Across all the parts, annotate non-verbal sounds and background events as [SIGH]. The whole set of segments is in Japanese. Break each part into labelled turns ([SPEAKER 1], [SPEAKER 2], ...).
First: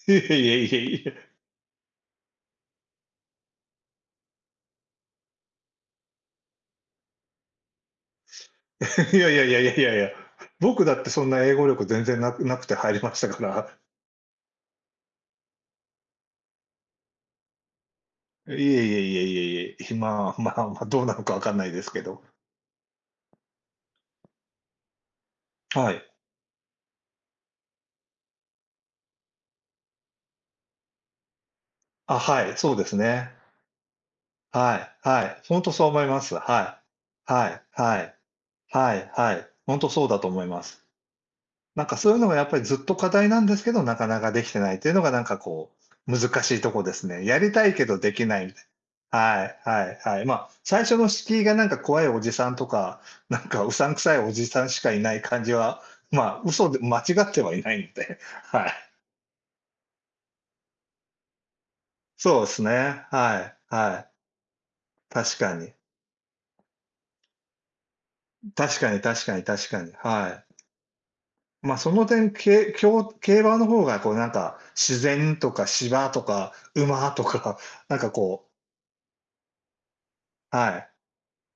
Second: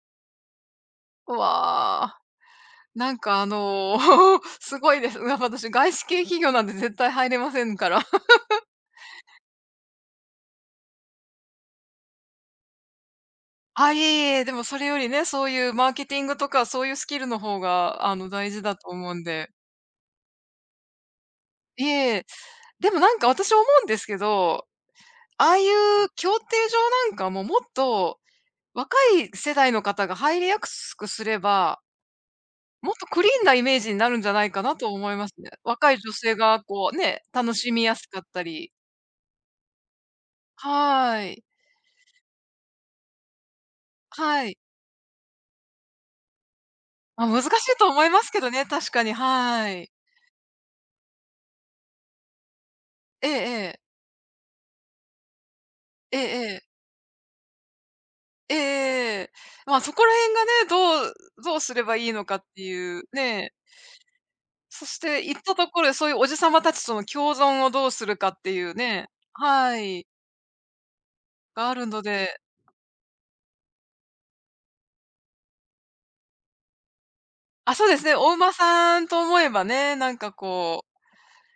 [SPEAKER 1] [CHUCKLES] いえいえいえ。
[SPEAKER 2] うわ。なんか、あの、すごいです。やっぱ私、外資系企業なんて絶対入れませんから。[CHUCKLES]
[SPEAKER 1] [CHUCKLES] いやいやいやいやいやいや。僕だってそんな英語力全然、無く無くて入りましたから。
[SPEAKER 2] あ、いえいえいえ、でもそれよりね、そういうマーケティングとかそういうスキルの方が、あの、
[SPEAKER 1] い
[SPEAKER 2] 大
[SPEAKER 1] えい
[SPEAKER 2] 事だと
[SPEAKER 1] え
[SPEAKER 2] 思
[SPEAKER 1] い
[SPEAKER 2] う
[SPEAKER 1] え
[SPEAKER 2] ん
[SPEAKER 1] い
[SPEAKER 2] で。
[SPEAKER 1] え、いえ。え、まあまあまあ、どうなのか分かんないで
[SPEAKER 2] い
[SPEAKER 1] すけど。
[SPEAKER 2] えでもなんか、私思うんですけど。ああい
[SPEAKER 1] はい。
[SPEAKER 2] う競艇場なんかももっと、若い世代の方が入りやすくすれば
[SPEAKER 1] あ、はい、そうで
[SPEAKER 2] も
[SPEAKER 1] す
[SPEAKER 2] っとクリ
[SPEAKER 1] ね。
[SPEAKER 2] ーンなイメージになるんじゃないかな
[SPEAKER 1] は
[SPEAKER 2] と
[SPEAKER 1] い
[SPEAKER 2] 思い
[SPEAKER 1] は
[SPEAKER 2] ます
[SPEAKER 1] い、
[SPEAKER 2] ね。
[SPEAKER 1] ほんとそう
[SPEAKER 2] 若い
[SPEAKER 1] 思い
[SPEAKER 2] 女
[SPEAKER 1] ます、
[SPEAKER 2] 性が
[SPEAKER 1] は
[SPEAKER 2] こう、ね、
[SPEAKER 1] い、は
[SPEAKER 2] 楽
[SPEAKER 1] い
[SPEAKER 2] しみや
[SPEAKER 1] は
[SPEAKER 2] す
[SPEAKER 1] い。
[SPEAKER 2] かったり。
[SPEAKER 1] はいはい。ほんとそうだと思います。
[SPEAKER 2] はい。
[SPEAKER 1] なんかそういうのがやっぱりずっと課題なんですけど、なかなか出
[SPEAKER 2] は
[SPEAKER 1] 来
[SPEAKER 2] い。
[SPEAKER 1] てないっていうのがなんかこう、難しいとこですね。
[SPEAKER 2] まあ、
[SPEAKER 1] や
[SPEAKER 2] 難しい
[SPEAKER 1] りたいけ
[SPEAKER 2] と
[SPEAKER 1] ど
[SPEAKER 2] 思い
[SPEAKER 1] 出
[SPEAKER 2] ま
[SPEAKER 1] 来
[SPEAKER 2] す
[SPEAKER 1] な
[SPEAKER 2] け
[SPEAKER 1] い
[SPEAKER 2] ど
[SPEAKER 1] みたい
[SPEAKER 2] ね、確かに、
[SPEAKER 1] はい
[SPEAKER 2] は
[SPEAKER 1] は
[SPEAKER 2] い。
[SPEAKER 1] いはい。ま、最初の敷居がなんか怖いおじさんとか、
[SPEAKER 2] ええ
[SPEAKER 1] なんか胡
[SPEAKER 2] ええ。
[SPEAKER 1] 散臭いおじさんしかいない感じは、
[SPEAKER 2] え
[SPEAKER 1] まあ、
[SPEAKER 2] えええ。
[SPEAKER 1] 嘘で間違ってはいないんで、
[SPEAKER 2] えええ
[SPEAKER 1] はい。
[SPEAKER 2] えええ。まあ、そこら辺がね、どうどうすればいいのか
[SPEAKER 1] そ
[SPEAKER 2] っ
[SPEAKER 1] う
[SPEAKER 2] て
[SPEAKER 1] すっ
[SPEAKER 2] いう
[SPEAKER 1] ね、は
[SPEAKER 2] ね。
[SPEAKER 1] いはい。
[SPEAKER 2] そして、
[SPEAKER 1] 確
[SPEAKER 2] 行っ
[SPEAKER 1] か
[SPEAKER 2] たと
[SPEAKER 1] に。
[SPEAKER 2] こで、そういうおじさま達との共存をどうするかっ
[SPEAKER 1] ん
[SPEAKER 2] ていう
[SPEAKER 1] 確かに
[SPEAKER 2] ね。
[SPEAKER 1] 確かに確
[SPEAKER 2] は
[SPEAKER 1] かに、
[SPEAKER 2] い。
[SPEAKER 1] はい。
[SPEAKER 2] があ
[SPEAKER 1] まあ、
[SPEAKER 2] る
[SPEAKER 1] そ
[SPEAKER 2] の
[SPEAKER 1] の点、
[SPEAKER 2] で
[SPEAKER 1] けいきょう競馬の方がこうなんか、自然とか芝とか馬とかが、
[SPEAKER 2] あ、そう
[SPEAKER 1] な
[SPEAKER 2] で
[SPEAKER 1] ん
[SPEAKER 2] す
[SPEAKER 1] か
[SPEAKER 2] ね、お
[SPEAKER 1] こう
[SPEAKER 2] 馬さんと思えばね、なんか
[SPEAKER 1] は
[SPEAKER 2] こう。
[SPEAKER 1] い。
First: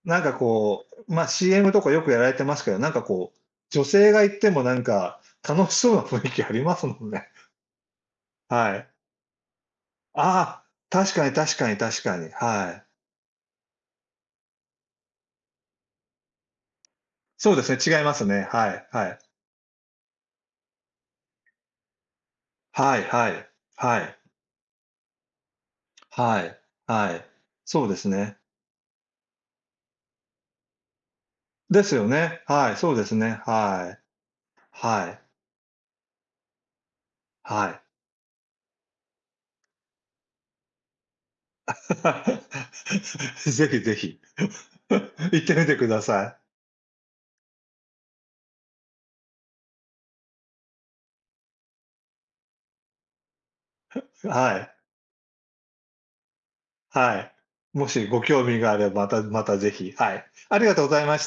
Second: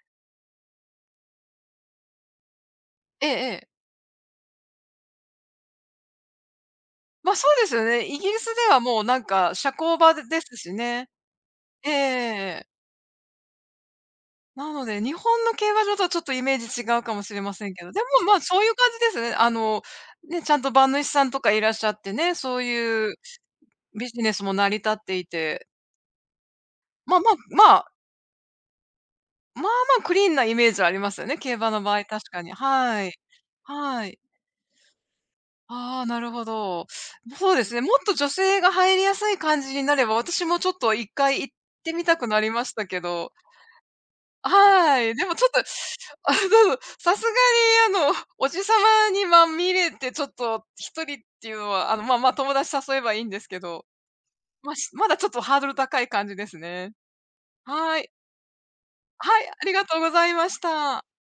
[SPEAKER 1] なんかこう、まあ、CM とかよくやられてますけど、なんか
[SPEAKER 2] ええ
[SPEAKER 1] こう、
[SPEAKER 2] ええ。
[SPEAKER 1] 女性が行ってもなんか楽しそうな雰囲気ありますもんね。
[SPEAKER 2] まあ、そうですよね。イギリスで
[SPEAKER 1] は
[SPEAKER 2] は
[SPEAKER 1] い。
[SPEAKER 2] もうなんか社交場でです
[SPEAKER 1] ああ、
[SPEAKER 2] しね。
[SPEAKER 1] 確かに確かに
[SPEAKER 2] ええええ
[SPEAKER 1] 確かに、
[SPEAKER 2] ええ。
[SPEAKER 1] はい。
[SPEAKER 2] なので、日本の競馬場とはちょっとイメージ違うかもしれ
[SPEAKER 1] そ
[SPEAKER 2] ま
[SPEAKER 1] うで
[SPEAKER 2] せ
[SPEAKER 1] す
[SPEAKER 2] んけど、
[SPEAKER 1] ね、
[SPEAKER 2] で
[SPEAKER 1] 違います
[SPEAKER 2] も、まあ、
[SPEAKER 1] ね、
[SPEAKER 2] そうい
[SPEAKER 1] は
[SPEAKER 2] う感
[SPEAKER 1] い
[SPEAKER 2] じ
[SPEAKER 1] は
[SPEAKER 2] で
[SPEAKER 1] い。
[SPEAKER 2] すね。あの、ね、ちゃんと馬主さんとかいらっしゃってね、そう
[SPEAKER 1] はい
[SPEAKER 2] いう
[SPEAKER 1] はい、は
[SPEAKER 2] ビ
[SPEAKER 1] い。
[SPEAKER 2] ジネスも成り立っていて。
[SPEAKER 1] はい、は
[SPEAKER 2] まあ
[SPEAKER 1] い、
[SPEAKER 2] まあま
[SPEAKER 1] そう
[SPEAKER 2] あ
[SPEAKER 1] ですね。
[SPEAKER 2] まあまあ、クリーンなイメージはありますよね、競馬の
[SPEAKER 1] で
[SPEAKER 2] 場
[SPEAKER 1] す
[SPEAKER 2] 合、
[SPEAKER 1] よ
[SPEAKER 2] 確
[SPEAKER 1] ね、
[SPEAKER 2] かに。
[SPEAKER 1] はい、そう
[SPEAKER 2] は
[SPEAKER 1] です
[SPEAKER 2] い、
[SPEAKER 1] ね、はい。
[SPEAKER 2] はい。
[SPEAKER 1] はい。
[SPEAKER 2] ああ、なるほど。そうで
[SPEAKER 1] は
[SPEAKER 2] す
[SPEAKER 1] い。
[SPEAKER 2] ね、もっと女性が入りやすい感じになれば、私もちょっと1回行ってみたくなりま
[SPEAKER 1] [CHUCKLES]
[SPEAKER 2] したけど。
[SPEAKER 1] 是非是非。
[SPEAKER 2] はい、で
[SPEAKER 1] [CHUCKLES] 行
[SPEAKER 2] もち
[SPEAKER 1] っ
[SPEAKER 2] ょっ
[SPEAKER 1] て
[SPEAKER 2] と、
[SPEAKER 1] みてくださ
[SPEAKER 2] あ
[SPEAKER 1] い。
[SPEAKER 2] の、さすがに、あの、おじさまにまみれてちょっと、1人っていうのは、あの、まあまあ友達誘えばいいんですけど。
[SPEAKER 1] [CHUCKLES] は
[SPEAKER 2] まあ、
[SPEAKER 1] い。
[SPEAKER 2] まだちょっとハードル高い感じですね。
[SPEAKER 1] はい。も
[SPEAKER 2] は
[SPEAKER 1] し
[SPEAKER 2] い。
[SPEAKER 1] ご興味があれば、また
[SPEAKER 2] は
[SPEAKER 1] ま
[SPEAKER 2] い、
[SPEAKER 1] た
[SPEAKER 2] あ
[SPEAKER 1] 是
[SPEAKER 2] りが
[SPEAKER 1] 非、
[SPEAKER 2] とうご
[SPEAKER 1] はい。
[SPEAKER 2] ざいま
[SPEAKER 1] あ
[SPEAKER 2] し
[SPEAKER 1] りがとうござ
[SPEAKER 2] た。
[SPEAKER 1] いまし